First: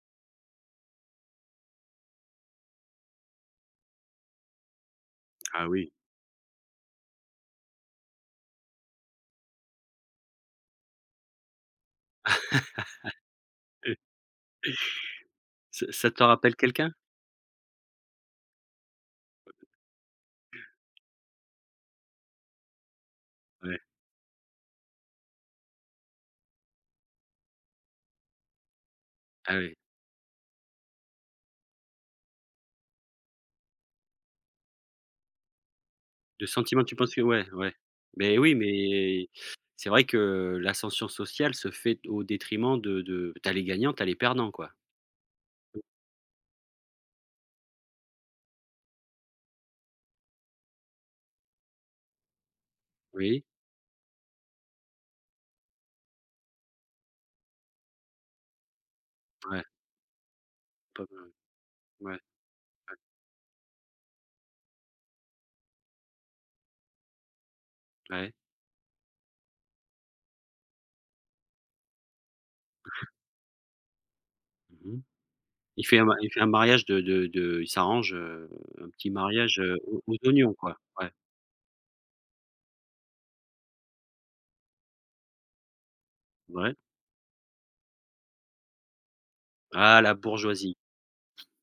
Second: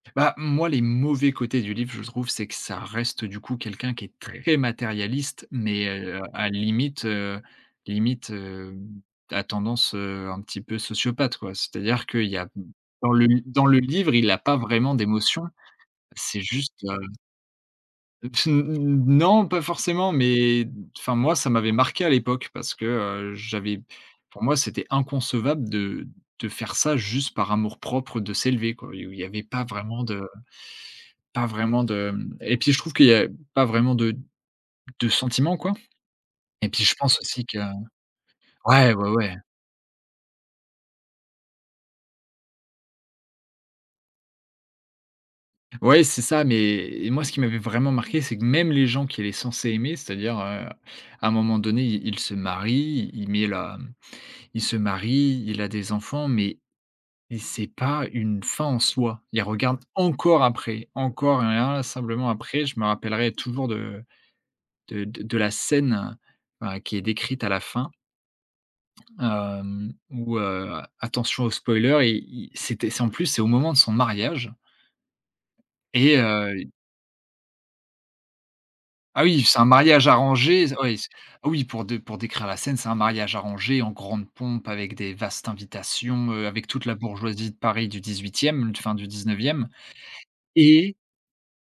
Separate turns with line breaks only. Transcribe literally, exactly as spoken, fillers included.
Bah, moi, les mauvais côtés du livre, je trouve, c'est que ça reste, du coup, quelqu'un qui est très matérialiste
Ah
mais
oui.
heu, à limite, heu, limite, hem, à tendance, heu, un petit peu sociopathe, quoi. C'est-à-dire qu'il y a dans le dans le livre, il a pas vraiment d'émotion.
Ça ça te
C'est
rappelle
juste,
quelqu'un?
heu Non, pas forcément mais enfin, moi, ça m'avait marqué à l'époque parce que, heu, j'avais
Ouais.
pour moi, c'était inconcevable de de faire ça juste par amour propre, de s'élever, quoi et où il y avait
Ah
pas
ouais.
vraiment de pas vraiment de mmh, et puis, je trouve qu'il y a pas vraiment de de sentiments, quoi
Le
et puis,
sentiment, tu
je
penses
pense
que
aussi
ouais,
que
ouais mais oui,
ouais, ouais,
mais
ouais.
c'est vrai que l'ascension sociale se fait au détriment de de tu as les gagnants, tu as les perdants, quoi.
Ouais, c'est ça, mais moi, ce qui m'avait vraiment marqué, c'est que même les gens qu'il est censé aimer, c'est-à-dire, heu, à un moment donné, il il se marie, il il
Oui.
met la il se marie, il a des enfants mais mais c'est pas une fin en soi. Il
Ouais.
regarde encore après,
Pas bien.
encore et
Ouais,
inlassablement,
ouais.
après je me rappellerai toujours de de de la scène, enfin, qui est décrite à la fin,
Ouais.
hem, où, heu, attention au spoiler, i il c'était c'est, en plus, c'est au moment de son mariage
Mmh mh. Il fait un
et
il fait un
heu, i
mariage de de de il s'arrange, heu, un petit
Ah oui,
mariage,
c'est un
heu, aux
mariage
aux oignons,
arrangé, ze
quoi,
oui, c
ouais.
oui, pour de pour décrire la scène, c'est un mariage arrangé en grande pompe avec des vastes invitations, heu, avec
Ouais.
toute la bourgeoisie de Paris du dix-huitième, fin du dix-neuvième
Ah, la bourgeoisie!
et